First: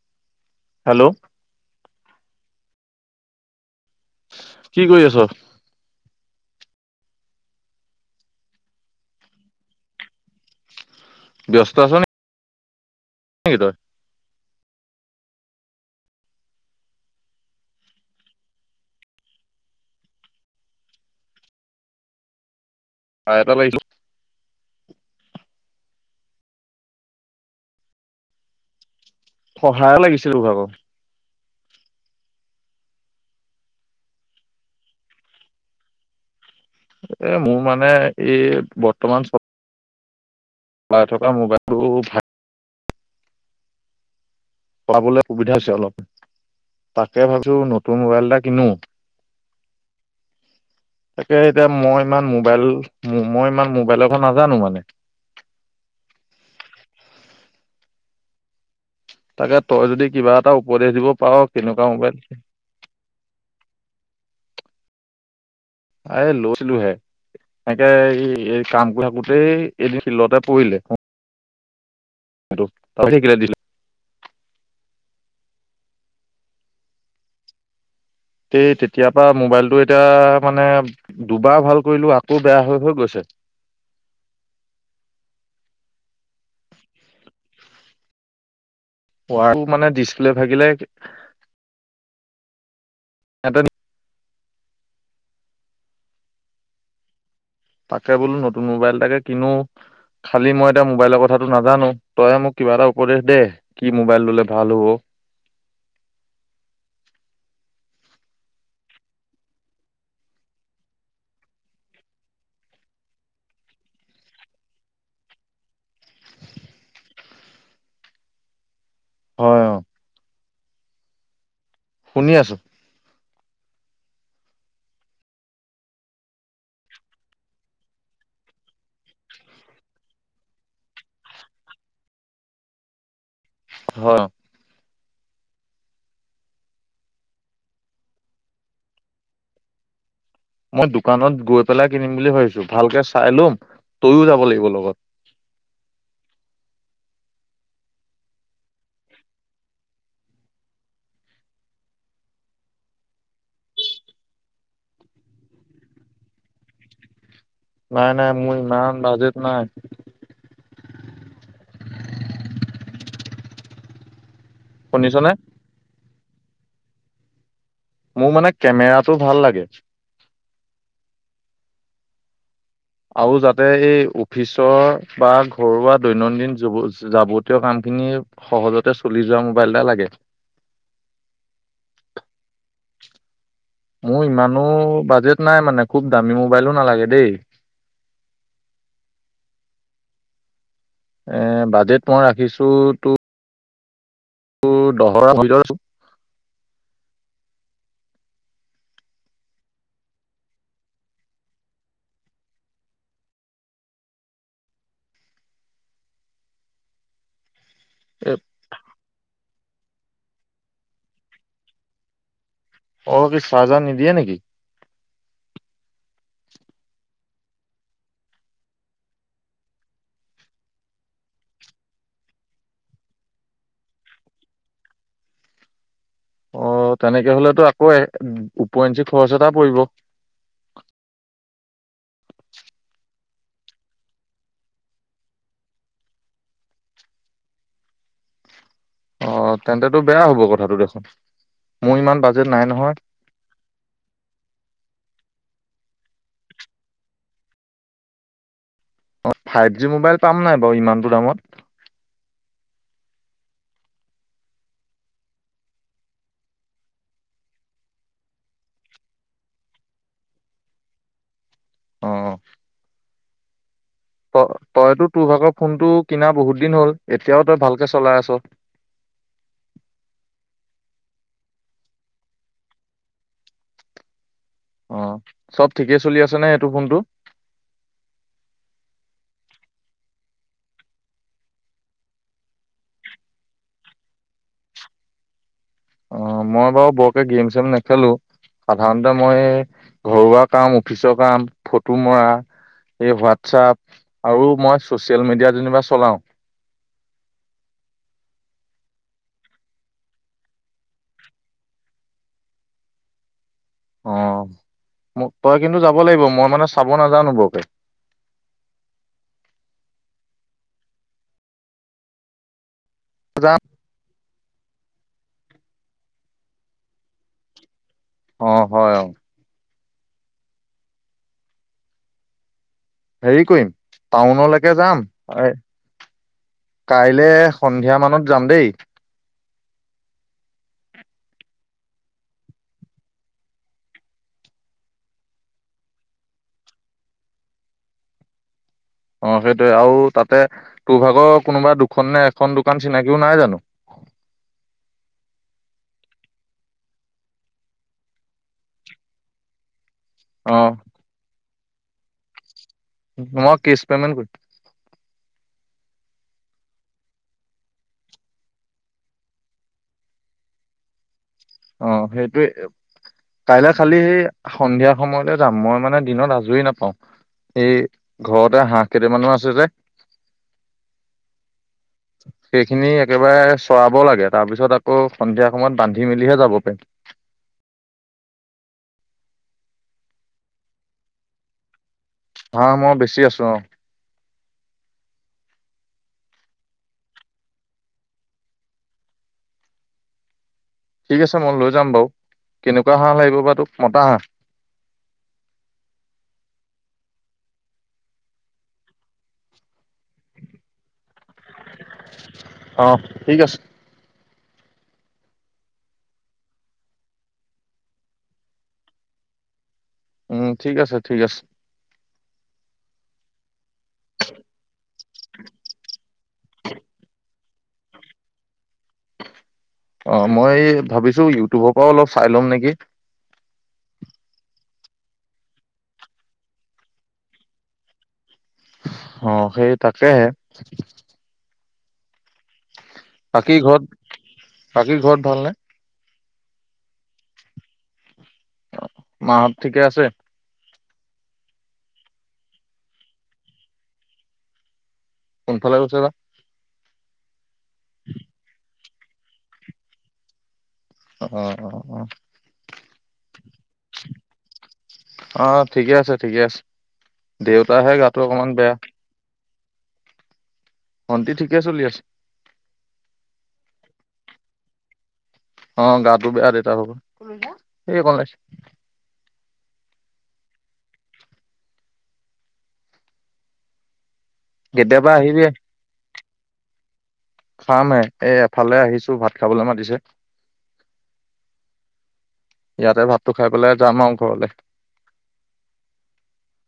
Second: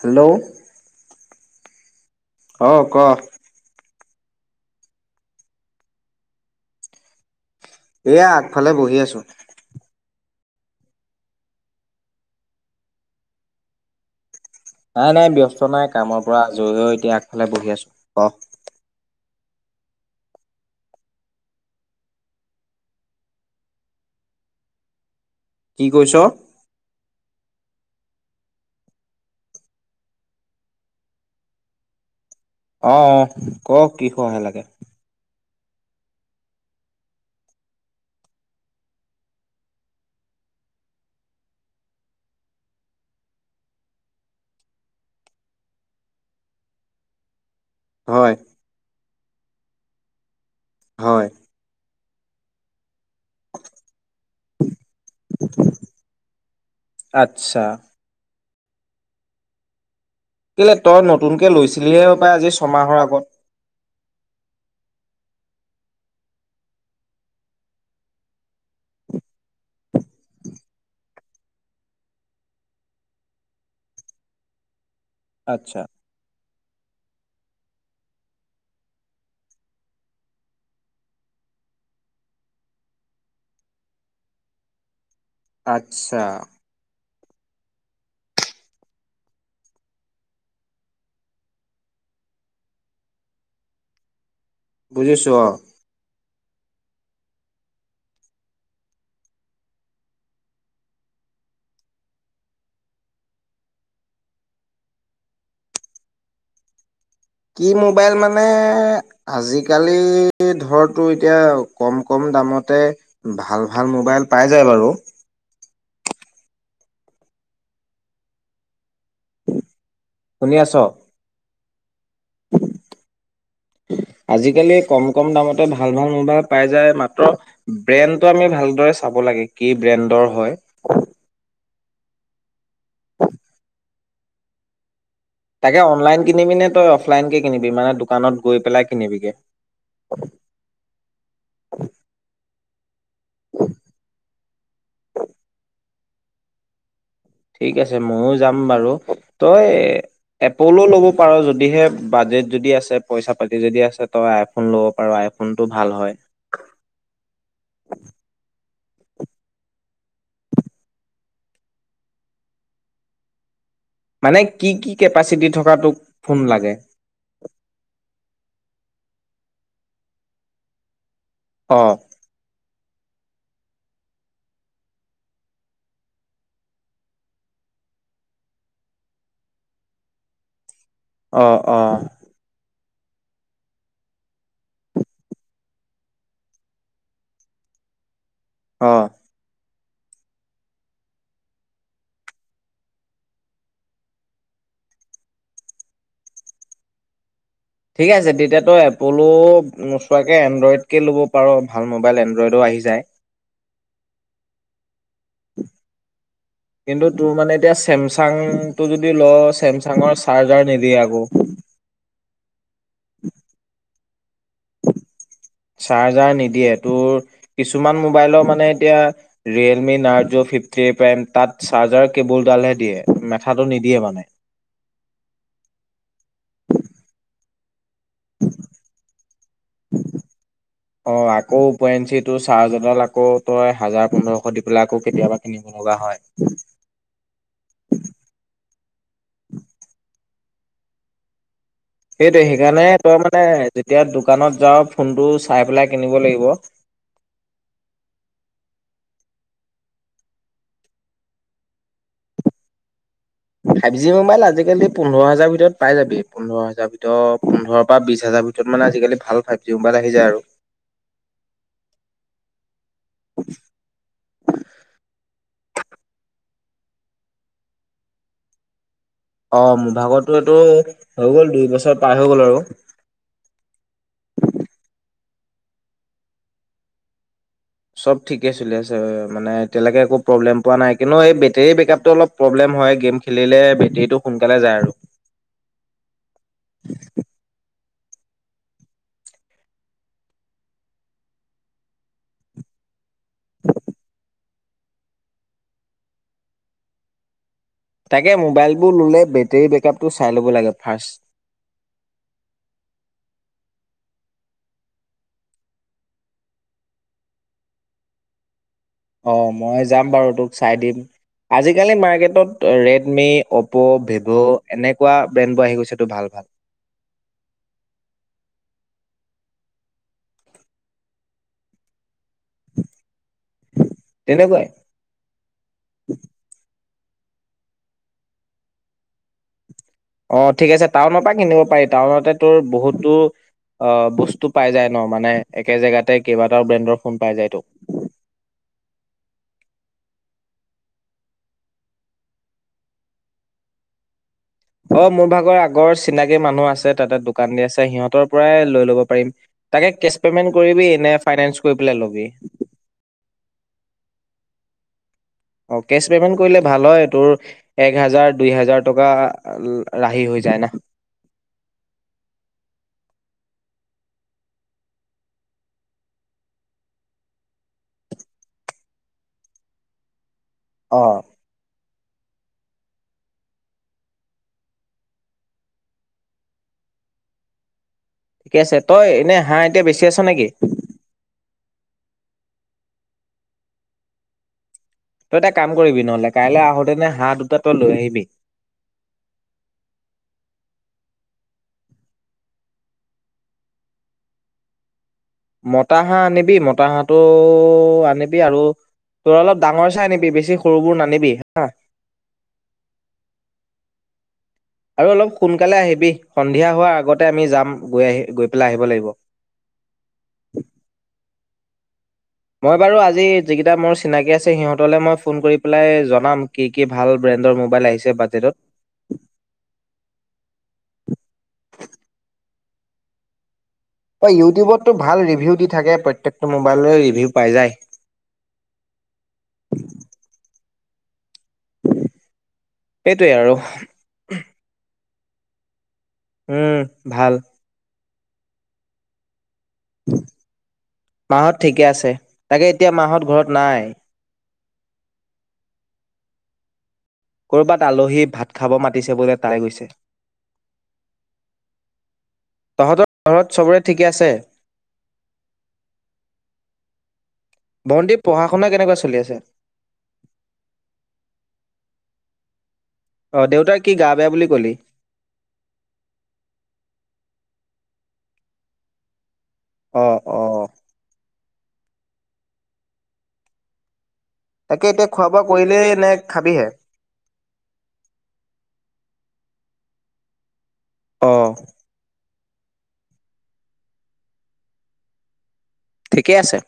Hello? Hello? অ' ক। কি কৰি আছ? এয়া, আগফালে বহি আছোঁ। ব্যস্ত আছ নি? নেকি তই? নাই-নাই ব্যস্ত নাই কামৰ পৰা আজৰিও এতিয়া আগফালে বহি আছো অহ। কাম এটা পাইছো [unintelligible] কি কৈছ? সহায় লাগিছিল তোৰ ভাগৰ। আহ ক কি সহায় লাগে? এ মোৰ মানে এই বৰ্তমান চ চলাই থকা মোবাইলটো ভাল পাবলৈ সুবিধা হৈছে অলপ তাকে ভাবি নতুন মোবাইল হয় এটা কিনো। হয়। তাকে এতিয়া মই ই মোবাইল মই ইমান মোবাইল কথা নাজানো মানে। আচ্ছা। তাকে তই যদি কিবা এটা কেলে উপদেশ তই দিব পাৰ নতুনকে কেনেকুৱা লৈছিলিহে মোবাইল সপাই আজি ছমাহৰ আগত? এই লৈছিলো হে। এনেকে এই-এই কাম থাকোতেই এদিন শিলডতে পৰিলে কতহে থৈ দিছিল [unintelligible] আচ্ছা। এই তেতিয়া পৰা মোবাইলটো এতিয়া মানে দুবাৰ ভাল কৰিলো আকৌ বেয়া হৈ-হৈ গৈছে। আচ্ছা। ৱাটো মানে ডিচপ্লে ভাগিলে। ইয়াতে [unintelligible] বুজিছো অ। তাকে বোলো নতুন মোবাইল তাকে কিনো। খালি মই এতিয়া মোবাইলৰ কথাটো নাজানো, তইহে মোক কিবা এটা উপদেশ দে কি মোবাইল ললে ভাল হব। কি মোবাইল মানে আজিকালি ধৰতো এতিয়া কম-কম দামতে ভাল-ভাল মোবাইল পাই যায় বাৰু। হয় অহ। শুনি আছ? শুনি আছো। আজিকালি কম -কম দামতে ভাল- ভাল মোবাইল পাই যায় মাত্ৰ ব্ৰেণ্ডটো আমি ভালদৰে চাব লাগে কি ব্ৰেণ্ডৰ হয়। শ তাকে অনলাইন কিনিবি নে তই অফলাইনকে কিনিবি মানে দোকানত গৈ পেলাই কিনিবিগে? মই দোকানত গৈ পেলাই কিনিম বুলি ভাবিছো। ভালকে চাই ল'ম তইও যাব লাগিব লগত। ঠিক আছে ময়ো যাম বাৰু তই এপলো ল'ব পাৰ যদিহে বাজেট যদি আছে। পইচা পাতি যদি আছে। তই আইফোন ল'ব পাৰ আইফোনটো ভাল হয়। নাই -নাই মোৰ ইমানমান বাজেত নাই। মানে কি- কি শুনিছনে কেপাচিটি থকাটোক ফোন লাগে? মোৰ মানে কেমেৰাতটো ভাল লাগে। অহ আৰু যাতে এই অফিচৰ বা ঘৰুৱা দৈনন্দিন যাৱতীয় কামখিনি সহজতে চলি যোৱা মোবাইল এটা লাগে। অহ-অহ মোৰ ইমানো বাজেট নাই মানে খুব দামী মোবাইলো নালাগে দেই। অহ এ বাজেট মই ৰাখিছো তোৰ দহৰ ভিতৰত। ঠিক আছে তেতিয়াতো এপলো নোচোৱাকৈ এনড্ৰইডকে ল'ব পাৰ ভাল মোবাইল এনড্ৰইডো আহি যায়। কিন্তু তোৰ মানে এতিয়া এ চেমচাংটো যদি লৱ। ছেমচাঙৰ চাৰ্জাৰ নিদিয়ে আকৌ। অ' কি চাজাৰ নিদিয়ে নেকি? [unintelligible] চাৰ্জাৰ নিদিয়ে তোৰ কিছুমান মোবাইলৰ মানে এতিয়া ৰিয়েলমি নাৰজো ফিফটি প্ৰাইম তাত চাৰ্জাৰ কেবুলডালহে দিয়ে মেথাটো নিদিয়ে মানে। অ 'তেনেকে হলেতো কয় উপওৰিঞ্চি খৰচ এটা পৰিব। অ আকৌ ওপৰেঞ্চিটো চাৰ্জ এডাল আকৌ তই হাজাৰ পোন্ধৰশ দি পেলাই আকৌ কেতিয়াবা কিনিব লগা হয়। অ' তেন্তেতটো বেয়া হ'ব কথাটো দেখোন। মোৰ ইমান সেইটোে বাজেট নাই সেইকাৰণে নহয় তই মানে যেতিয়া দোকানত যাও ফোনটো চাই পেলাই কিনিব লাগিব। অ' ফাইভ জি মোবাইল পাম নাই বাৰু ইমানটো দামত? ফাইভ জি মোবাইল আজিকালি পোন্ধৰ হাজাৰ ভিতৰত পাই যাবি পোন্ধৰ হাজাৰ ভিতৰত পোন্ধৰ পৰা বিশ হাজাৰ ভিতৰত মানে আজিকালি ভাল ফাইভ জি মোবাইল আহি যায় আৰু। [inaudible] ত তইতো তোৰ ভাগৰ ফোনটো কিনা বহুত দিন হল এতিয়াও তই ভালকে চলাই আছ। অ' মোৰ ভাগো এইটো হৈ গ'ল দুই বছৰ পাৰ হৈ গ'ল আৰু। অ' চব ঠিকেই চলি আছে নে এইেইটো ফোনটো। চব ঠিকে চলি আছে। মানে এতিয়ালৈকে একো প্ৰব্লেম পোৱা নাই কিন্তু এই বেটেৰী বেকআপটো অলপ প্ৰব্লেম হয় গেম খেলিলে বেটেৰীটো সোনকালে যায় আৰু। অ 'মই বাৰু বৰকে গেম চেম নেখেলো। নেখেলো সাধাৰণতে মই ঘৰুৱা কাম অফিচৰ কাম ফটো মৰা এই হোৱাটছপ আৰু মই ছচিয়েল মিডিয়া যেনিবা চলাওঁ তাকে মোবাইলবোৰ ল'লে বেটেৰী বেকআপটো চাই ল'ব লাগে ফাষ্ট অঁ ম তই কিন্তু যাব লাগিব মই মানে চাব নাজানো বৰকে অঁ মই যাম বাৰু তোক চাই দিম আজিকালি মাৰ্কেটত ৰেট মে যাম অপ ভিব অ এনেকুৱা ব্ৰেণ্ডবোৰ আহি গৈছে ভাল ভাল অঁ হয় হয় হেৰি কৰিম তেনেকুৱাই টাউনলৈকৈ যাম। কাইলে সন্ধিয়া মানত যাম দেই। অঁ ঠিক আছে টাউনৰ পৰা কিনিব পাৰি টাউনতে তোৰ বহুতো বস্তু পাই যায় ন মানে একে জেগাতে কেইবাটাও ব্ৰেণ্ডৰ ফোন পাই যায় ত অঁ সেইটোৱে আৰু তাতে তোৰ ভাগৰ কোনোবা দুখন নে এখন দোকান চিনাকিও নাই জানো। অঁ মোৰ ভাগৰ আগৰ চিনাকি মানুহ আছে তাতে দোকান দি আছে। সিহঁতৰ পৰাই লৈ লব পাৰিম তাকে কেছ পেমেন্ট অ কৰিবি নে ফাইনেন্স কৈ পেলাই লবি মই কেছ পেমেন্ট কৰিম অঁ কেছ পে'মেণ্ট কৰিলে ভাল হয় তোৰ এক হাজাৰ দুই হাজাৰ টকা ৰাহি হৈ যায় ন অঁ সেইটোে কাইলে খালি সেই সন্ধিয়া সময়লৈ যাম মই মানে দিনত আজৰি নাপাওঁ এই ঘৰতে হাঁহ কেইটামানো আছে যে অঁ সেইখিনি একেবাৰে চৰাব লাগে তাৰ পিছত আকৌ সন্ধিয়া সময়ত বান্ধি মেলিহে যাব। [unintelligible] ঠিকে আছে তই এনে হাঁহ এতিয়া বেচি আছ নে কি? হাঁহ মই বেছি আছো, অঁ। তই এটা কাম কৰিবি নহ'লে, কাইলৈ আহোতেনে হাঁহ দুটা তই লৈ আহিবি। ঠিক আছে মই লৈ যাম বাৰু। কেনেকুৱা হাঁহ লাগিব বা তোক, মতা হাঁহ? মতা হাঁহ আনিবি। মতা হাঁহটো আনিবি আৰু তোৰ অলপ ডাঙৰ চাই আনিবি, বেছি সৰুবোৰ নানিবি হাঁ। অঁ, ঠিক আছে। আৰু অলপ সোনকালে আহিবি। সন্ধিয়া হোৱাৰ আগতে আমি যাম, গৈ পেলাই আহিব লাগিব। উম। ঠিক আছে ঠিক আছে। মই বাৰু আজি যিকেইটা মোৰ চিনাকী আছে সিহঁতলৈ মই ফোন কৰি পেলাই জনাম কি কি ভাল ব্ৰেণ্ডৰ মোবাইল আহিছে বাজেটত। অ মই ভাবিছো ইউটিউবৰ পৰাও অলপ চাই ল'ম নেকি অঁ ইউটিউবতটো ভাল ৰিভিউ দি থাকে প্ৰত্যেকটো মোবাইললৈ ৰিভিউ পাই যায়। অঁ, সেই তাকেহে। সেইটোৱে আৰু বাকী ঘৰত, বাকী ঘৰত ভাল নে? উম ভাল। মাহঁত ঠিকে আছে? মাহঁত ঠিকে আছে। তাকে এতিয়া মাহঁত ঘৰত নাই। কোনফালে গৈছে বা! ক'ৰবাত আলহী ভাত খাব মাতিছে বোলে তালৈ গৈছে। অঁ অঁ অঁ। তহঁতৰ ঘৰত চবৰে ঠিকে আছে? অঁ অঁ, ঠিকে আছে ঠিকে আছে। দেউতাৰহে গাটো ভণ্টিৰ পঢ়া অকমান শুনা বেয়া। কেনেকুৱা চলি আছে? ভন্টি ঠিকে চলি আছে। অ দেউতাৰ কি গা বেয়া বুলি ক'লি। অঁ, গাটো বেয়া দেউতা ভাগৰ‌। এ অকণ ওলাইছো। অ' অ'। তাকে এতিয়া কেতিয়াবা আহিবি খোৱা-বোৱা কৰিলেই নে খাবিহে? খামহে। এ এফালে আহিছো, ভাত খাবলৈ মাতিছে। অহ। ইয়াতে ভাতটো খাই পেলাই যাম আৰু ঘৰলে। ঠিকেই আছে।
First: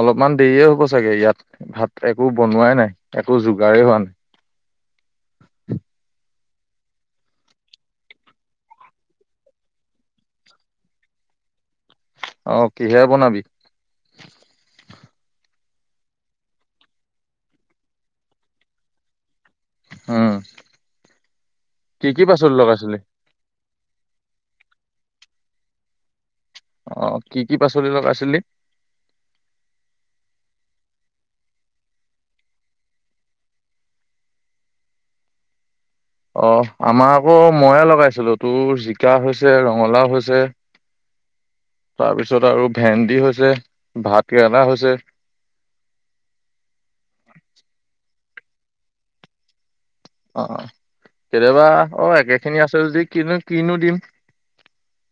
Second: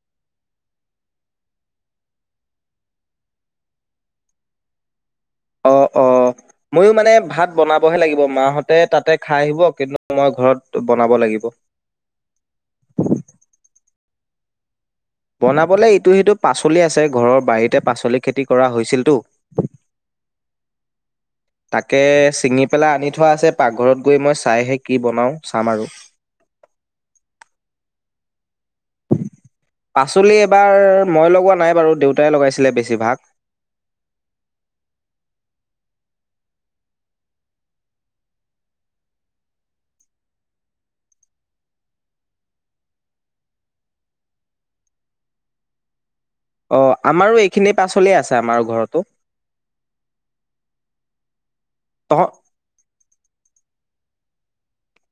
অলপমান দেৰিয়ে হ'ব চাগে ইয়াত ভাত একো বনোৱাই নাই একো যোগাৰেই হোৱা নাই। অঁ অঁ। ময়ো মানে ভাত বনাবহে লাগিব। মাহঁতে তাতে খাই আহিব কিন্তু মই ঘৰত বনাব লাগিব। অ কিহে বনাবি বনাবলৈ ইটো সিটো পাচলি আছে ঘৰৰ বাৰীতে পাচলি খেতি কৰা হৈছিলতো। উম তাকে কি কি পাচলি ছিঙি পেলাই লগাইছিলি আনি থোৱা আছে পাকঘৰত গৈ মই চাইহে কি বনাওঁ, চাম আৰু। অহ, কি কি পাচলি লগাইছিলি? পাচলি এবাৰ মই লগোৱা নাই বাৰু দেউতাই লগাইছিলে বেছিভাগ। অহ, আমাৰ আকৌ ময়ে লগাইছিলো। তোৰ জিকা হৈছে, ৰঙালাও হৈছে, তাৰপিছত আৰু ভেন্দি হৈছে, ভাত কেৰেলা হৈছে। অ আমাৰো এইখিনি পাচলি আছে আমাৰ ঘৰতো। অ অ কেতিয়াবা অ তহ একে খিনি আছে যদি কিনো কিনো দিম?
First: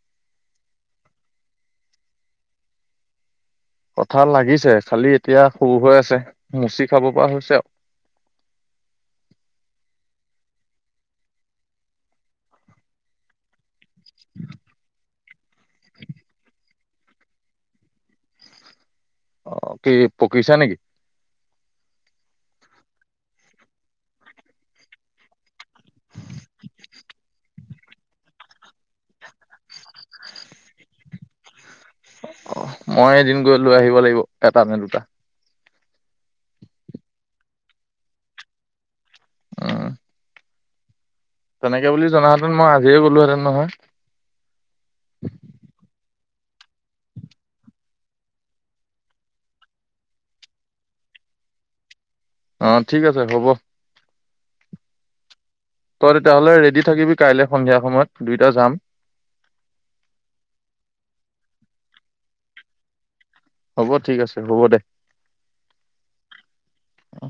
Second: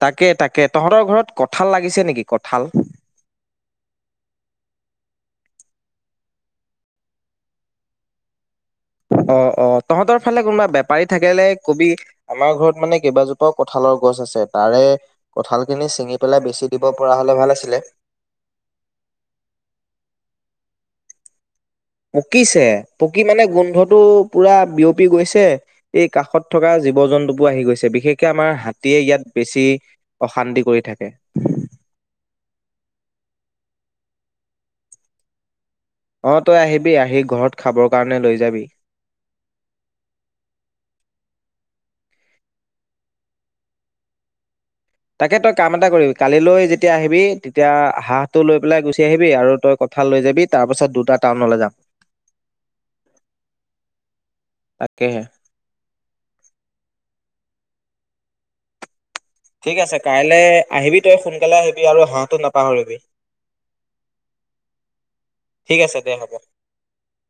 তাকে তাকে তহঁতৰ ঘৰত কঠাল লাগিছে নেকি কঁঠাল? কঠাল লাগিছে খালি এতিয়া সৰু হৈ আছে মুচি খাব পৰা হৈছে আৰু। অ অ তহঁতৰ ফালে কোনোবা বেপাৰী থাকিলে কবি আমাৰ ঘৰত মানে কেইবাজোপা ক কঠালৰ গছ আছে তাৰে কঠালখিনি ছিঙি পেলাই বেছি দিব পৰা হ'লে ভাল আছিলে। অ কি পকিছা নেকি? পকিছে পকি মানে গোন্ধটো পুৰা বিয়পি গৈছে এই কাষত থকা জীৱ জন্তুবোৰ আহি গৈছে বিশেষকে আমাৰ হাতীয়ে ইয়াত বেছি অশান্তি কৰি থাকে। অ মই এদিন গৈ লৈ আহিব লাগিব এটা তেন্তে। অ তই আহিবি আহি ঘৰত খাবৰ কাৰণে লৈ যাবি। অহ তেনেকে বুলি জনাহেতেন মই আজিয়ে গ'লোহেতেন নহয়। তাকে তই কাম এটা কৰিবি কালিলৈ যেতিয়া আহিবি তেতিয়া হাঁহটো লৈ পেলাই গুচি আহিবি আৰু তই কঠাল লৈ যাবি তাৰ পাছত দুটা টাউনলৈ যাম। অ ঠিক আছে হ'ব। তাকেহে। তই তেতিয়াহ'লে ৰেডি থাকিবি কাইলে সন্ধিয়া সময়ত দুইটা যাম। ঠিক আছে কাইলৈ আহিবি তই সোনকালে আহিবি আৰু হাঁহটো নাপাহৰিবি। হ'ব ঠিক আছে হ'ব দে ঠিক আছে দে হ'ব অ।